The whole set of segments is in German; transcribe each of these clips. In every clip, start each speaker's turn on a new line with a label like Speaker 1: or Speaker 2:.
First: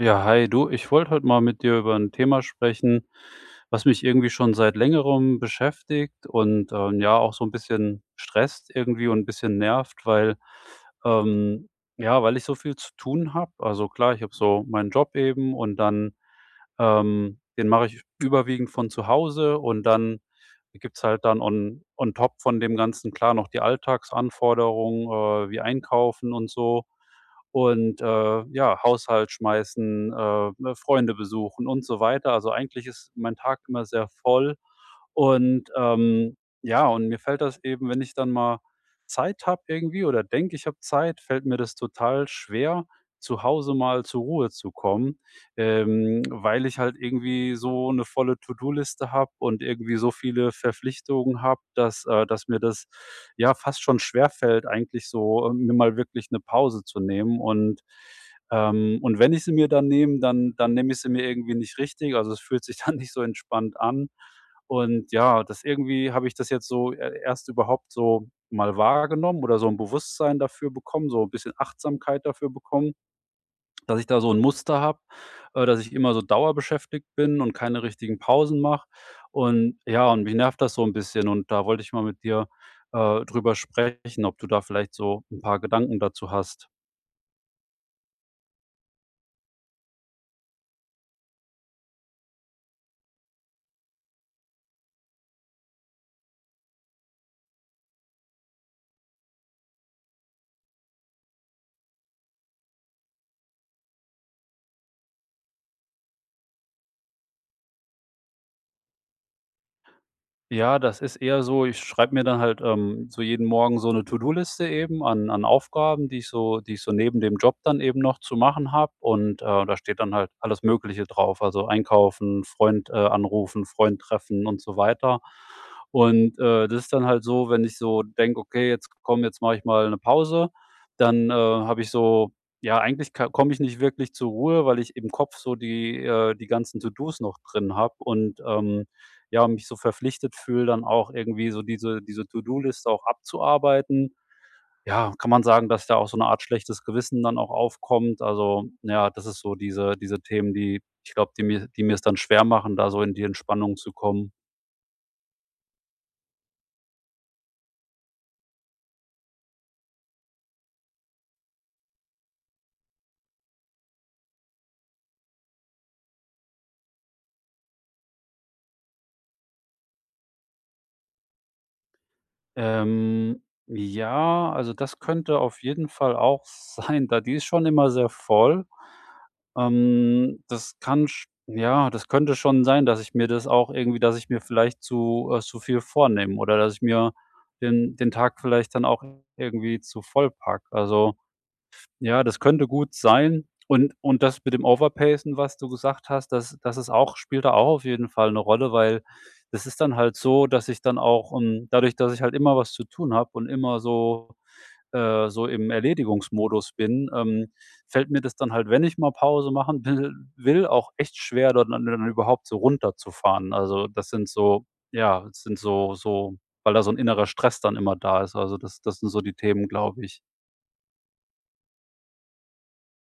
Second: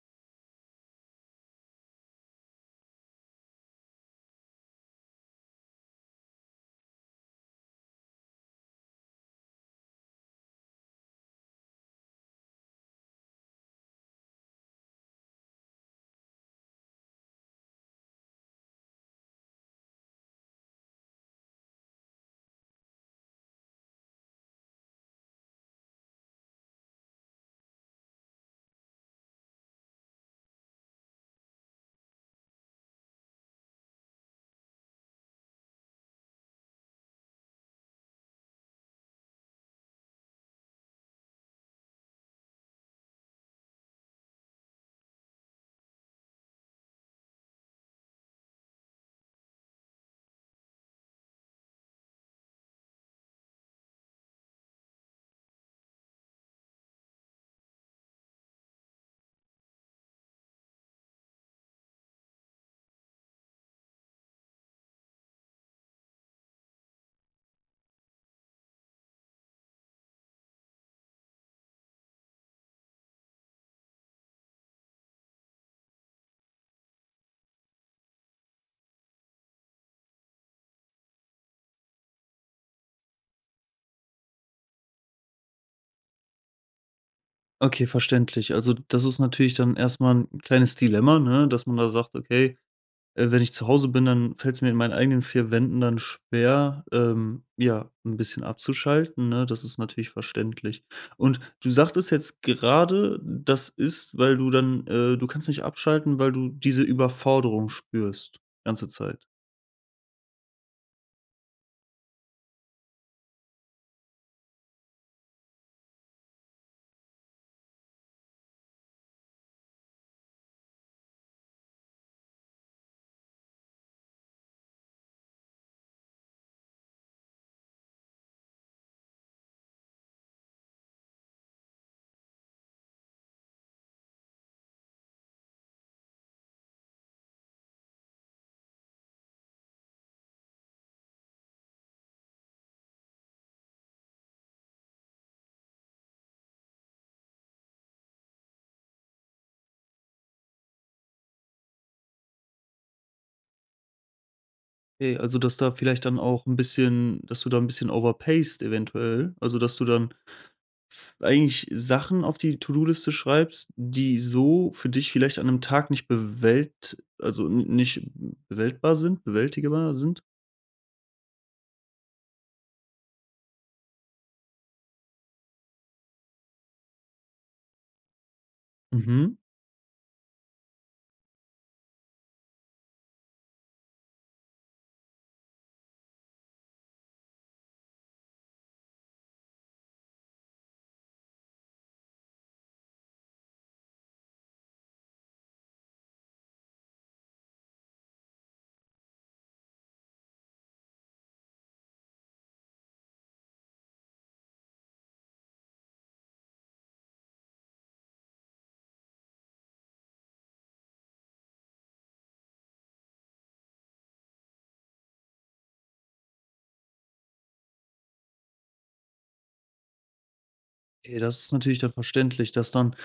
Speaker 1: Ja, hi, du, ich wollte heute mal mit dir über ein Thema sprechen, was mich irgendwie schon seit Längerem beschäftigt und, ja, auch so ein bisschen stresst irgendwie und ein bisschen nervt, weil ähm, ja, weil ich so viel zu tun habe. Also, klar, ich habe so meinen Job eben und dann den mache ich überwiegend von zu Hause und dann gibt's halt dann on top von dem Ganzen, klar, noch die Alltagsanforderungen, wie Einkaufen und so und, ja, Haushalt schmeißen, ne, Freunde besuchen und so weiter. Also, eigentlich ist mein Tag immer sehr voll. Und, ja, und mir fällt das eben, wenn ich dann mal Zeit habe irgendwie oder denke, ich habe Zeit, fällt mir das total schwer, zu Hause mal zur Ruhe zu kommen, weil ich halt irgendwie so eine volle To-do-Liste habe und irgendwie so viele Verpflichtungen habe, dass mir das, ja, fast schon schwerfällt, eigentlich so, mir mal wirklich eine Pause zu nehmen. Und, und wenn ich sie mir dann nehme, dann nehme ich sie mir irgendwie nicht richtig. Also, es fühlt sich dann nicht so entspannt an. Und ja, das irgendwie habe ich das jetzt so e erst überhaupt so mal wahrgenommen oder so ein Bewusstsein dafür bekommen, so ein bisschen Achtsamkeit dafür bekommen, dass ich da so ein Muster habe, dass ich immer so dauerbeschäftigt bin und keine richtigen Pausen mache. Und ja, und mich nervt das so ein bisschen und da wollte ich mal mit dir, drüber sprechen, ob du da vielleicht so ein paar Gedanken dazu hast.
Speaker 2: Okay, verständlich. Also, das ist natürlich dann erstmal ein kleines Dilemma, ne, dass man da sagt: „Okay, wenn ich zu Hause bin, dann fällt es mir in meinen eigenen 4 Wänden dann schwer, ja, ein bisschen abzuschalten“, ne? Das ist natürlich verständlich. Und du sagtest jetzt gerade, das ist, weil du dann du kannst nicht abschalten, weil du diese Überforderung spürst, ganze Zeit.
Speaker 1: Ja, das ist eher so, ich schreibe mir dann halt, so jeden Morgen so eine To-do-Liste eben an Aufgaben, die ich so, die ich so neben dem Job dann eben noch zu machen habe und, da steht dann halt alles Mögliche drauf, also einkaufen, Freund, anrufen, Freund treffen und so weiter. Und, das ist dann halt so, wenn ich so denke: „Okay, jetzt komm, jetzt mache ich mal eine Pause“, dann, habe ich so, ja, eigentlich komme ich nicht wirklich zur Ruhe, weil ich im Kopf so die ganzen To-dos noch drin habe und, ja, mich so verpflichtet fühle, dann auch irgendwie so diese To-do-Liste auch abzuarbeiten. Ja, kann man sagen, dass da auch so eine Art schlechtes Gewissen dann auch aufkommt. Also, ja, das ist so diese Themen, die ich glaube, die mir, die mir es dann schwer machen, da so in die Entspannung zu kommen.
Speaker 2: Okay, also, dass da vielleicht dann auch ein bisschen dass du da ein bisschen overpaced eventuell, also, dass du dann eigentlich Sachen auf die To-do-Liste schreibst, die so für dich vielleicht an einem Tag nicht bewält also n nicht bewältbar sind bewältigbar sind
Speaker 1: Ähm, ja, also das könnte auf jeden Fall auch sein, da die ist schon immer sehr voll.
Speaker 2: Mhm.
Speaker 1: Das könnte schon sein, dass ich mir das auch irgendwie, dass ich mir vielleicht zu viel vornehme oder dass ich mir den Tag vielleicht dann auch irgendwie zu voll pack. Also, ja, das könnte gut sein. Und das mit dem Overpacen, was du gesagt hast, das ist auch, spielt da auch auf jeden Fall eine Rolle, weil das ist dann halt so, dass ich dann auch, dadurch, dass ich halt immer was zu tun habe und immer so so im Erledigungsmodus bin, fällt mir das dann halt, wenn ich mal Pause machen will, auch echt schwer, da dann überhaupt so runterzufahren. Also, das sind so, ja, das sind so so, weil da so ein innerer Stress dann immer da ist. Also, das sind so die Themen, glaube ich.
Speaker 2: Okay, das ist natürlich dann verständlich, dass dann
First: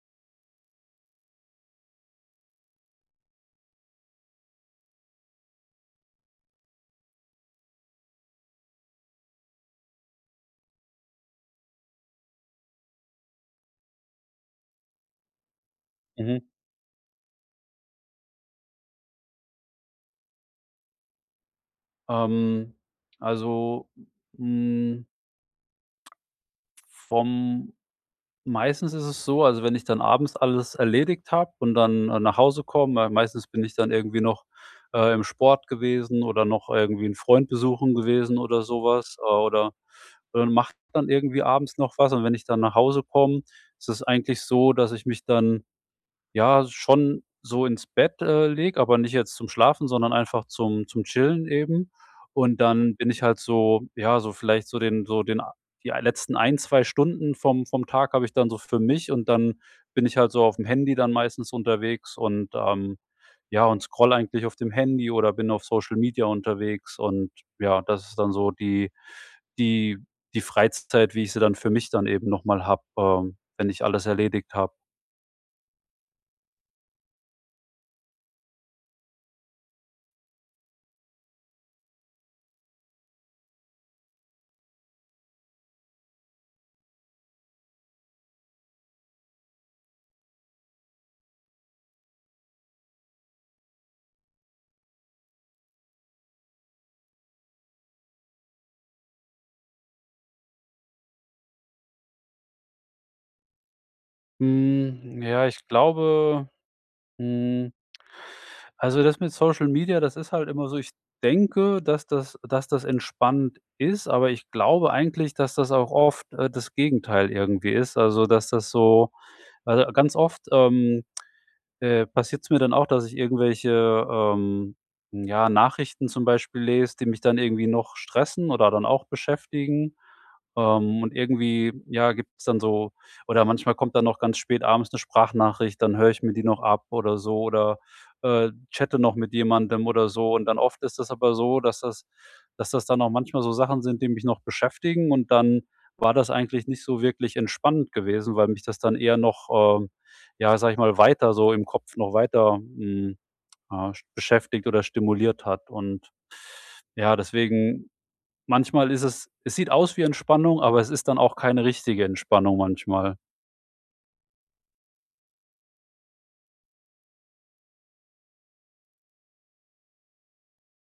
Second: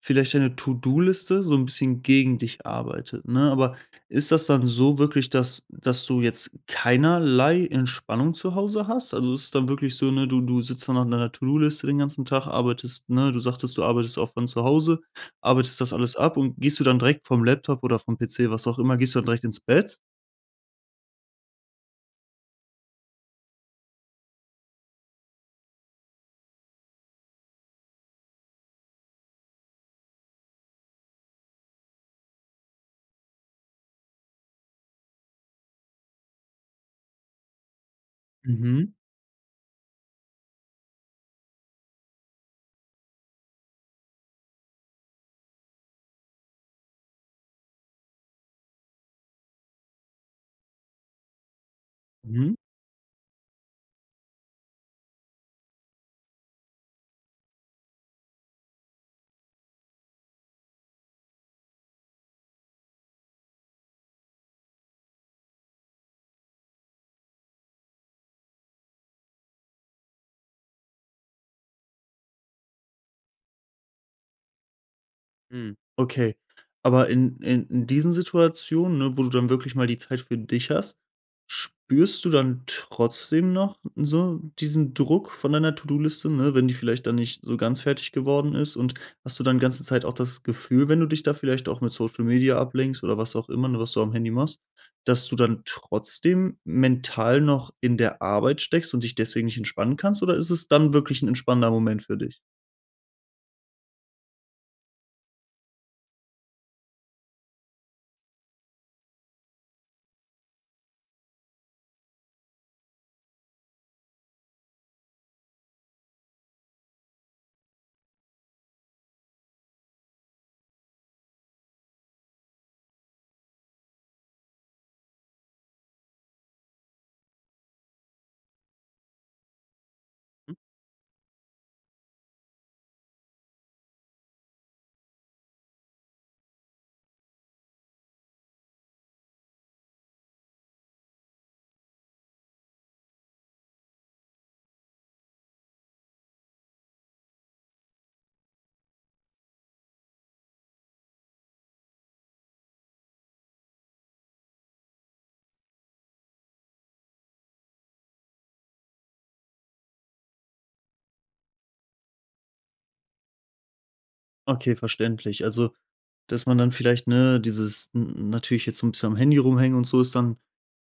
Speaker 2: vielleicht deine To-do-Liste so ein bisschen gegen dich arbeitet, ne? Aber ist das dann so wirklich, dass dass du jetzt keinerlei Entspannung zu Hause hast? Also, ist es dann wirklich so, ne, du sitzt dann an deiner To-do-Liste den ganzen Tag, arbeitest, ne, du sagtest, du arbeitest auch von zu Hause, arbeitest das alles ab
Speaker 1: Mhm.
Speaker 2: und gehst du dann direkt vom Laptop oder vom PC, was auch immer, gehst du dann direkt ins Bett?
Speaker 1: Ähm, also, hm, vom meistens ist es so, also, wenn ich dann abends alles erledigt habe und dann, nach Hause komme, weil meistens bin ich dann irgendwie noch, im Sport gewesen oder noch irgendwie einen Freund besuchen gewesen oder
Speaker 2: Mhm,
Speaker 1: sowas, oder mache dann irgendwie abends noch was. Und wenn ich dann nach Hause komme, ist es eigentlich so, dass ich mich dann, ja, schon so ins Bett, lege, aber nicht jetzt zum Schlafen, sondern einfach zum Chillen eben.
Speaker 2: mhm.
Speaker 1: Und dann bin ich halt so, ja, so vielleicht so den, so den a die letzten ein 2 Stunden vom Tag habe ich dann so für mich und dann bin ich halt so auf dem Handy dann meistens unterwegs und, ja, und scroll eigentlich auf dem Handy oder bin auf Social Media unterwegs und, ja, das ist dann so die, die, die Freizeit, wie ich sie dann für mich dann eben noch mal habe, wenn ich alles erledigt habe.
Speaker 2: Mhm. Okay. Aber in diesen Situationen, ne, wo du dann wirklich mal die Zeit für dich hast, spürst du dann trotzdem noch so diesen Druck von deiner To-do-Liste, ne, wenn die vielleicht dann nicht so ganz fertig geworden ist? Und hast du dann ganze Zeit auch das Gefühl, wenn du dich da vielleicht auch mit Social Media ablenkst oder was auch immer, ne, was du am Handy machst, dass du dann trotzdem mental noch in der Arbeit steckst und dich deswegen nicht entspannen kannst? Oder ist es dann wirklich ein entspannender Moment für dich?
Speaker 1: Hm, ja, ich glaube, hm, also, das mit Social Media, das ist halt immer so, ich denke, dass das entspannt ist, aber ich glaube eigentlich, dass das auch oft, das Gegenteil irgendwie ist. Also, dass das so, also, ganz oft, passiert es mir dann auch, dass ich irgendwelche, ja, Nachrichten zum Beispiel lese, die mich dann irgendwie noch stressen oder dann auch beschäftigen. Und irgendwie, ja, gibt es dann so, oder manchmal kommt dann noch ganz spät abends eine Sprachnachricht, dann höre ich mir die noch ab oder so oder, chatte noch mit jemandem oder so. Und dann oft ist das aber so, dass das, dass das dann auch manchmal so Sachen sind, die mich noch beschäftigen und dann war das eigentlich nicht so wirklich entspannend gewesen, weil mich das dann eher noch, äh, ja, sage ich mal, weiter so im Kopf noch weiter, beschäftigt oder stimuliert hat. Und ja, deswegen, manchmal ist es, es sieht aus wie Entspannung, aber es ist dann auch keine richtige Entspannung manchmal.
Speaker 2: Okay, verständlich. Also, dass man dann vielleicht, ne, dieses n natürlich jetzt so ein bisschen am Handy rumhängen und so ist dann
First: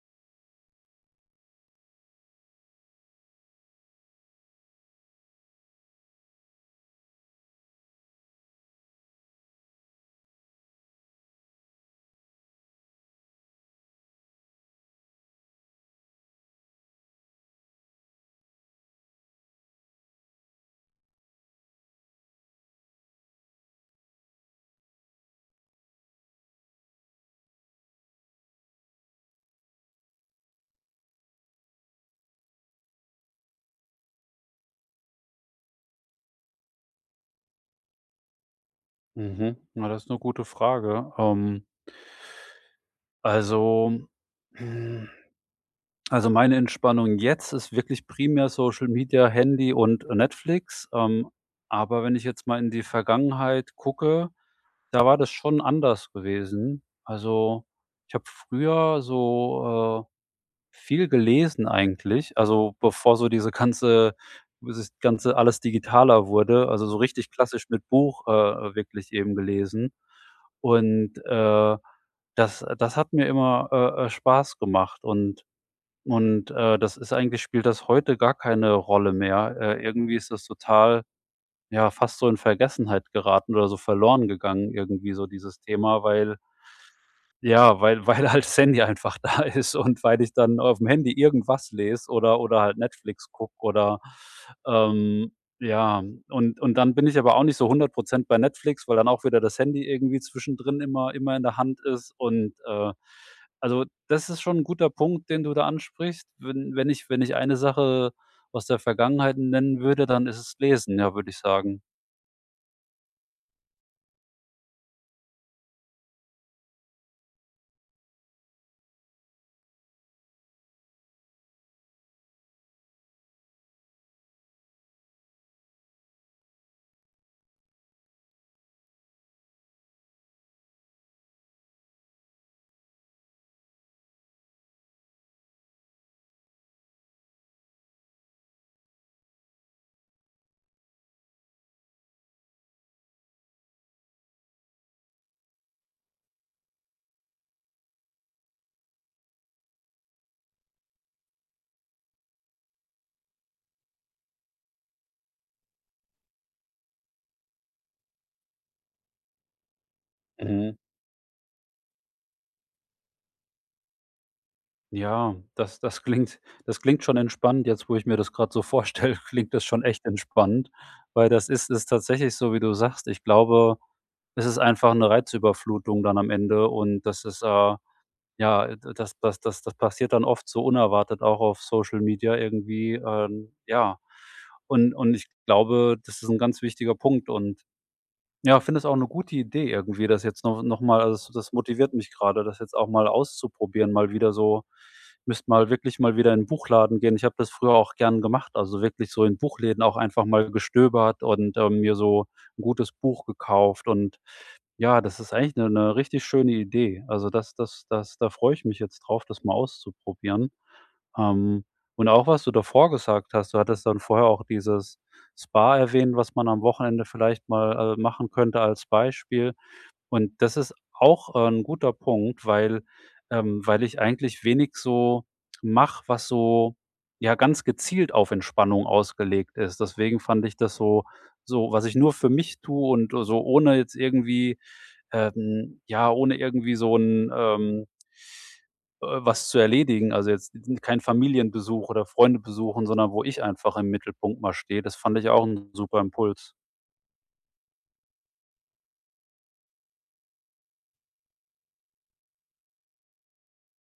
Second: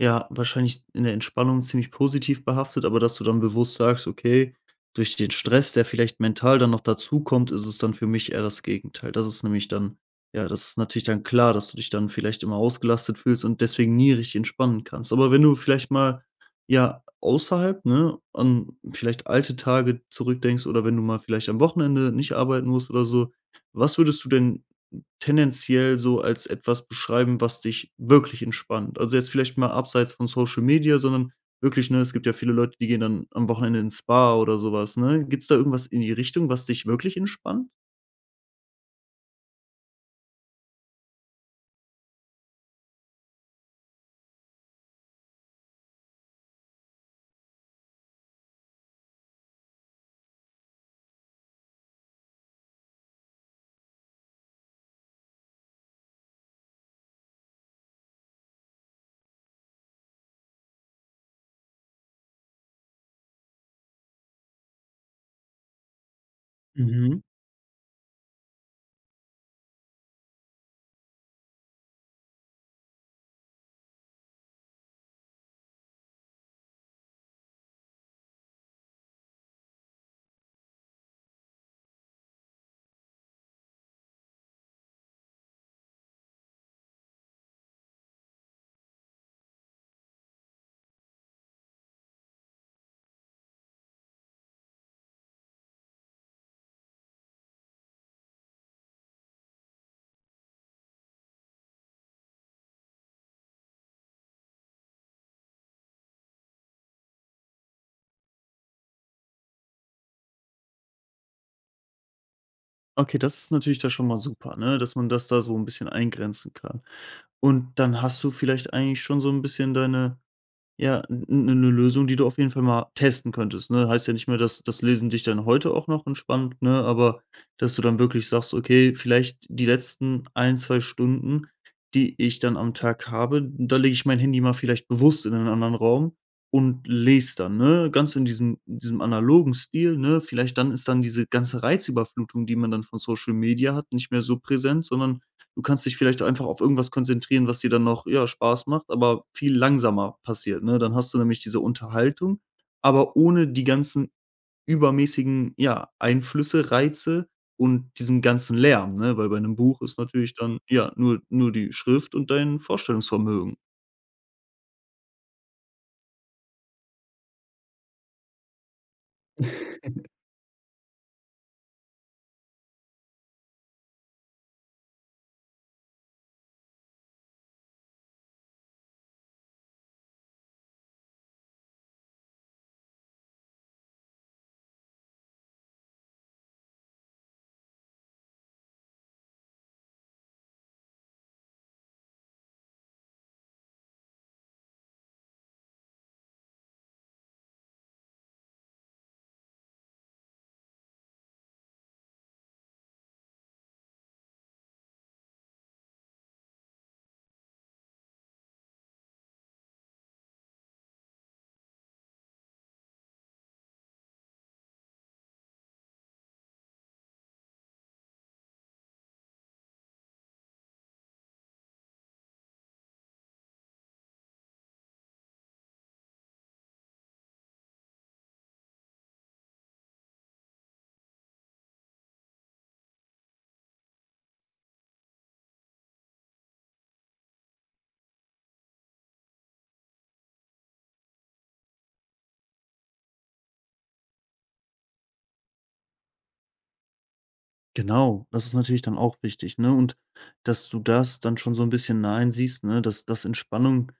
Speaker 2: ja wahrscheinlich in der Entspannung ziemlich positiv behaftet, aber dass du dann bewusst sagst: „Okay, durch den Stress, der vielleicht mental dann noch dazukommt, ist es dann für mich eher das Gegenteil.“ Das ist nämlich dann ja, das ist natürlich dann klar, dass du dich dann vielleicht immer ausgelastet fühlst und deswegen nie richtig entspannen kannst. Aber wenn du vielleicht mal, ja, außerhalb, ne, an vielleicht alte Tage zurückdenkst oder wenn du mal vielleicht am Wochenende nicht arbeiten musst oder so, was würdest du denn tendenziell so als etwas beschreiben, was dich wirklich entspannt? Also, jetzt vielleicht mal abseits von Social Media, sondern wirklich, ne, es gibt ja viele Leute, die gehen dann am Wochenende ins Spa oder sowas, ne? Gibt's da irgendwas in die Richtung, was dich wirklich entspannt?
Speaker 1: Mhm. Ja, das ist eine gute Frage. Also, Also, meine Entspannung jetzt ist wirklich primär Social Media, Handy und Netflix. Aber wenn ich jetzt mal in die Vergangenheit gucke, da war das schon anders gewesen. Also, ich habe früher so, viel gelesen eigentlich, also, bevor so dieses ganze alles digitaler wurde, also, so
Speaker 2: Mhm.
Speaker 1: richtig klassisch mit Buch, wirklich eben gelesen. Und, das hat mir immer, Spaß gemacht und, das ist eigentlich spielt das heute gar keine Rolle mehr. Irgendwie ist das total, ja, fast so in Vergessenheit geraten oder so verloren gegangen irgendwie, so dieses Thema, weil, ja, weil halt das Handy einfach da ist und weil ich dann aufm Handy irgendwas lese oder halt Netflix gucke oder, ähm ja, und dann bin ich aber auch nicht so 100% bei Netflix, weil dann auch wieder das Handy irgendwie zwischendrin immer in der Hand ist und, also, das ist schon 'n guter Punkt, den du da ansprichst. Wenn ich eine Sache aus der Vergangenheit nennen würde, dann ist es Lesen, ja, würde ich sagen.
Speaker 2: Okay, das ist natürlich da schon mal super, ne, dass man das da so ein bisschen eingrenzen kann. Und dann hast du vielleicht eigentlich schon so ein bisschen deine, ja, eine Lösung, die du auf jeden Fall mal testen könntest, ne? Heißt ja nicht mehr, dass das Lesen dich dann heute auch noch entspannt, ne, aber dass du dann wirklich sagst: „Okay, vielleicht die letzten ein 2 Stunden, die ich dann am Tag habe, da lege ich mein Handy mal vielleicht bewusst in einen anderen Raum und lese dann“, ne? Ganz in diesem analogen Stil, ne? Vielleicht dann ist dann diese ganze Reizüberflutung, die man dann von Social Media hat, nicht mehr so präsent, sondern du kannst dich vielleicht einfach auf irgendwas konzentrieren, was dir dann noch, ja, Spaß macht, aber viel langsamer passiert, ne? Dann hast du nämlich diese Unterhaltung, aber ohne die ganzen übermäßigen, ja, Einflüsse, Reize und diesen ganzen Lärm, ne? Weil bei 'nem Buch ist natürlich dann,
Speaker 1: Mhm.
Speaker 2: ja, nur die Schrift und dein Vorstellungsvermögen.
Speaker 1: Ja, das klingt, das klingt schon entspannt. Jetzt, wo ich mir das gerade so vorstelle, klingt das schon echt entspannt, weil das ist, ist tatsächlich so, wie du sagst. Ich glaube, es ist einfach eine Reizüberflutung dann am Ende und das ist, ja, d das passiert dann oft so unerwartet auch auf Social Media irgendwie, ja. Und ich glaube, das ist ein ganz wichtiger Punkt und, ja, finde es auch eine gute Idee irgendwie, das jetzt noch mal, also, das das motiviert mich gerade, das jetzt auch mal auszuprobieren, mal wieder so, müsst mal wirklich mal wieder in 'n Buchladen gehen. Ich habe das früher auch gern gemacht, also, wirklich so in Buchläden auch einfach mal gestöbert und, mir so ein gutes Buch gekauft und, ja, das ist eigentlich eine 'ne richtig schöne Idee. Also, das das das da freue ich mich jetzt drauf, das mal auszuprobieren. Ähm, und auch, was du davor gesagt hast, du hattest dann vorher auch dieses Spa erwähnt, was man am Wochenende vielleicht mal, machen könnte als Beispiel. Und das ist auch, 'n guter Punkt, weil, weil ich eigentlich wenig so mache, was so, ja, ganz gezielt auf Entspannung ausgelegt ist. Deswegen fand ich das so, so, was ich nur für mich tue und so ohne jetzt irgendwie, ja, ohne irgendwie so ein, was zu erledigen. Also, jetzt kein Familienbesuch oder Freunde besuchen, sondern wo ich einfach im Mittelpunkt mal stehe. Das fand ich auch ein super Impuls.
Speaker 2: Genau, das ist natürlich dann auch wichtig, ne? Und dass du das dann schon so 'n bisschen nah einsiehst, ne, dass dass Entspannung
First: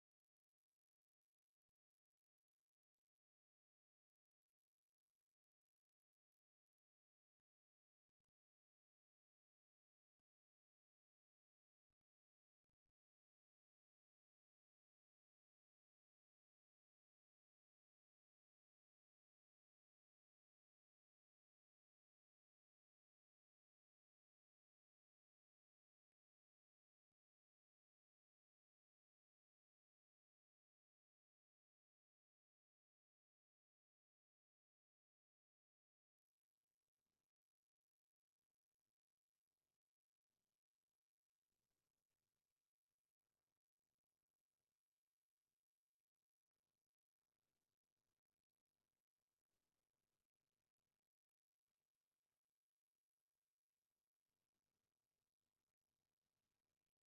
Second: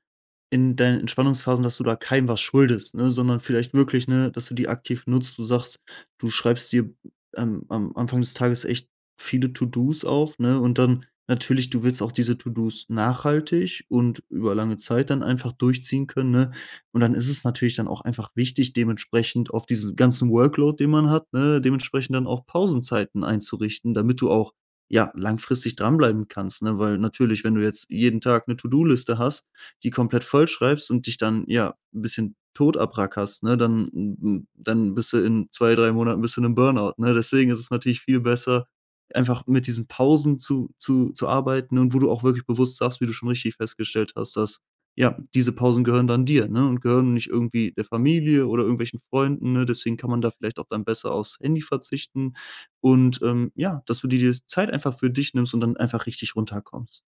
Speaker 2: in deinen Entspannungsphasen, dass du da keinem was schuldest, ne, sondern vielleicht wirklich, ne, dass du die aktiv nutzt. Du sagst, du schreibst dir am Anfang des Tages echt viele To-dos auf, ne, und dann natürlich, du willst auch diese To-dos nachhaltig und über lange Zeit dann einfach durchziehen können, ne? Und dann ist es natürlich dann auch einfach wichtig, dementsprechend auf diesen ganzen Workload, den man hat, ne, dementsprechend dann auch Pausenzeiten einzurichten, damit du auch, ja, langfristig dranbleiben kannst, ne? Weil natürlich, wenn du jetzt jeden Tag eine To-do-Liste hast, die komplett vollschreibst und dich dann, ja, ein bisschen tot abrackerst, ne, dann m dann bist du in 2 3 Monaten bist du in 'nem Burnout, ne? Deswegen ist es natürlich viel besser, einfach mit diesen Pausen zu arbeiten und wo du auch wirklich bewusst sagst, wie du schon richtig festgestellt hast, dass, ja, diese Pausen gehören dann dir, ne, und gehören nicht irgendwie der Familie oder irgendwelchen Freunden, ne? Deswegen kann man da vielleicht auch dann besser aufs Handy verzichten und, ja, dass du dir die Zeit einfach für dich nimmst und dann einfach richtig runterkommst.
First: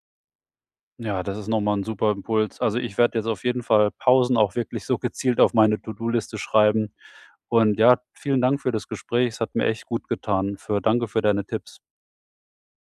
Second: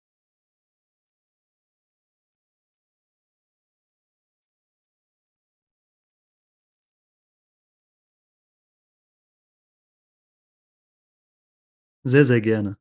Speaker 1: Ja, das ist noch mal 'n super Impuls. Also, ich werde jetzt auf jeden Fall Pausen auch wirklich so gezielt auf meine To-do-Liste schreiben. Und ja, vielen Dank für das Gespräch. Es hat mir echt gut getan. Für danke für deine Tipps.
Speaker 2: Sehr, sehr gerne.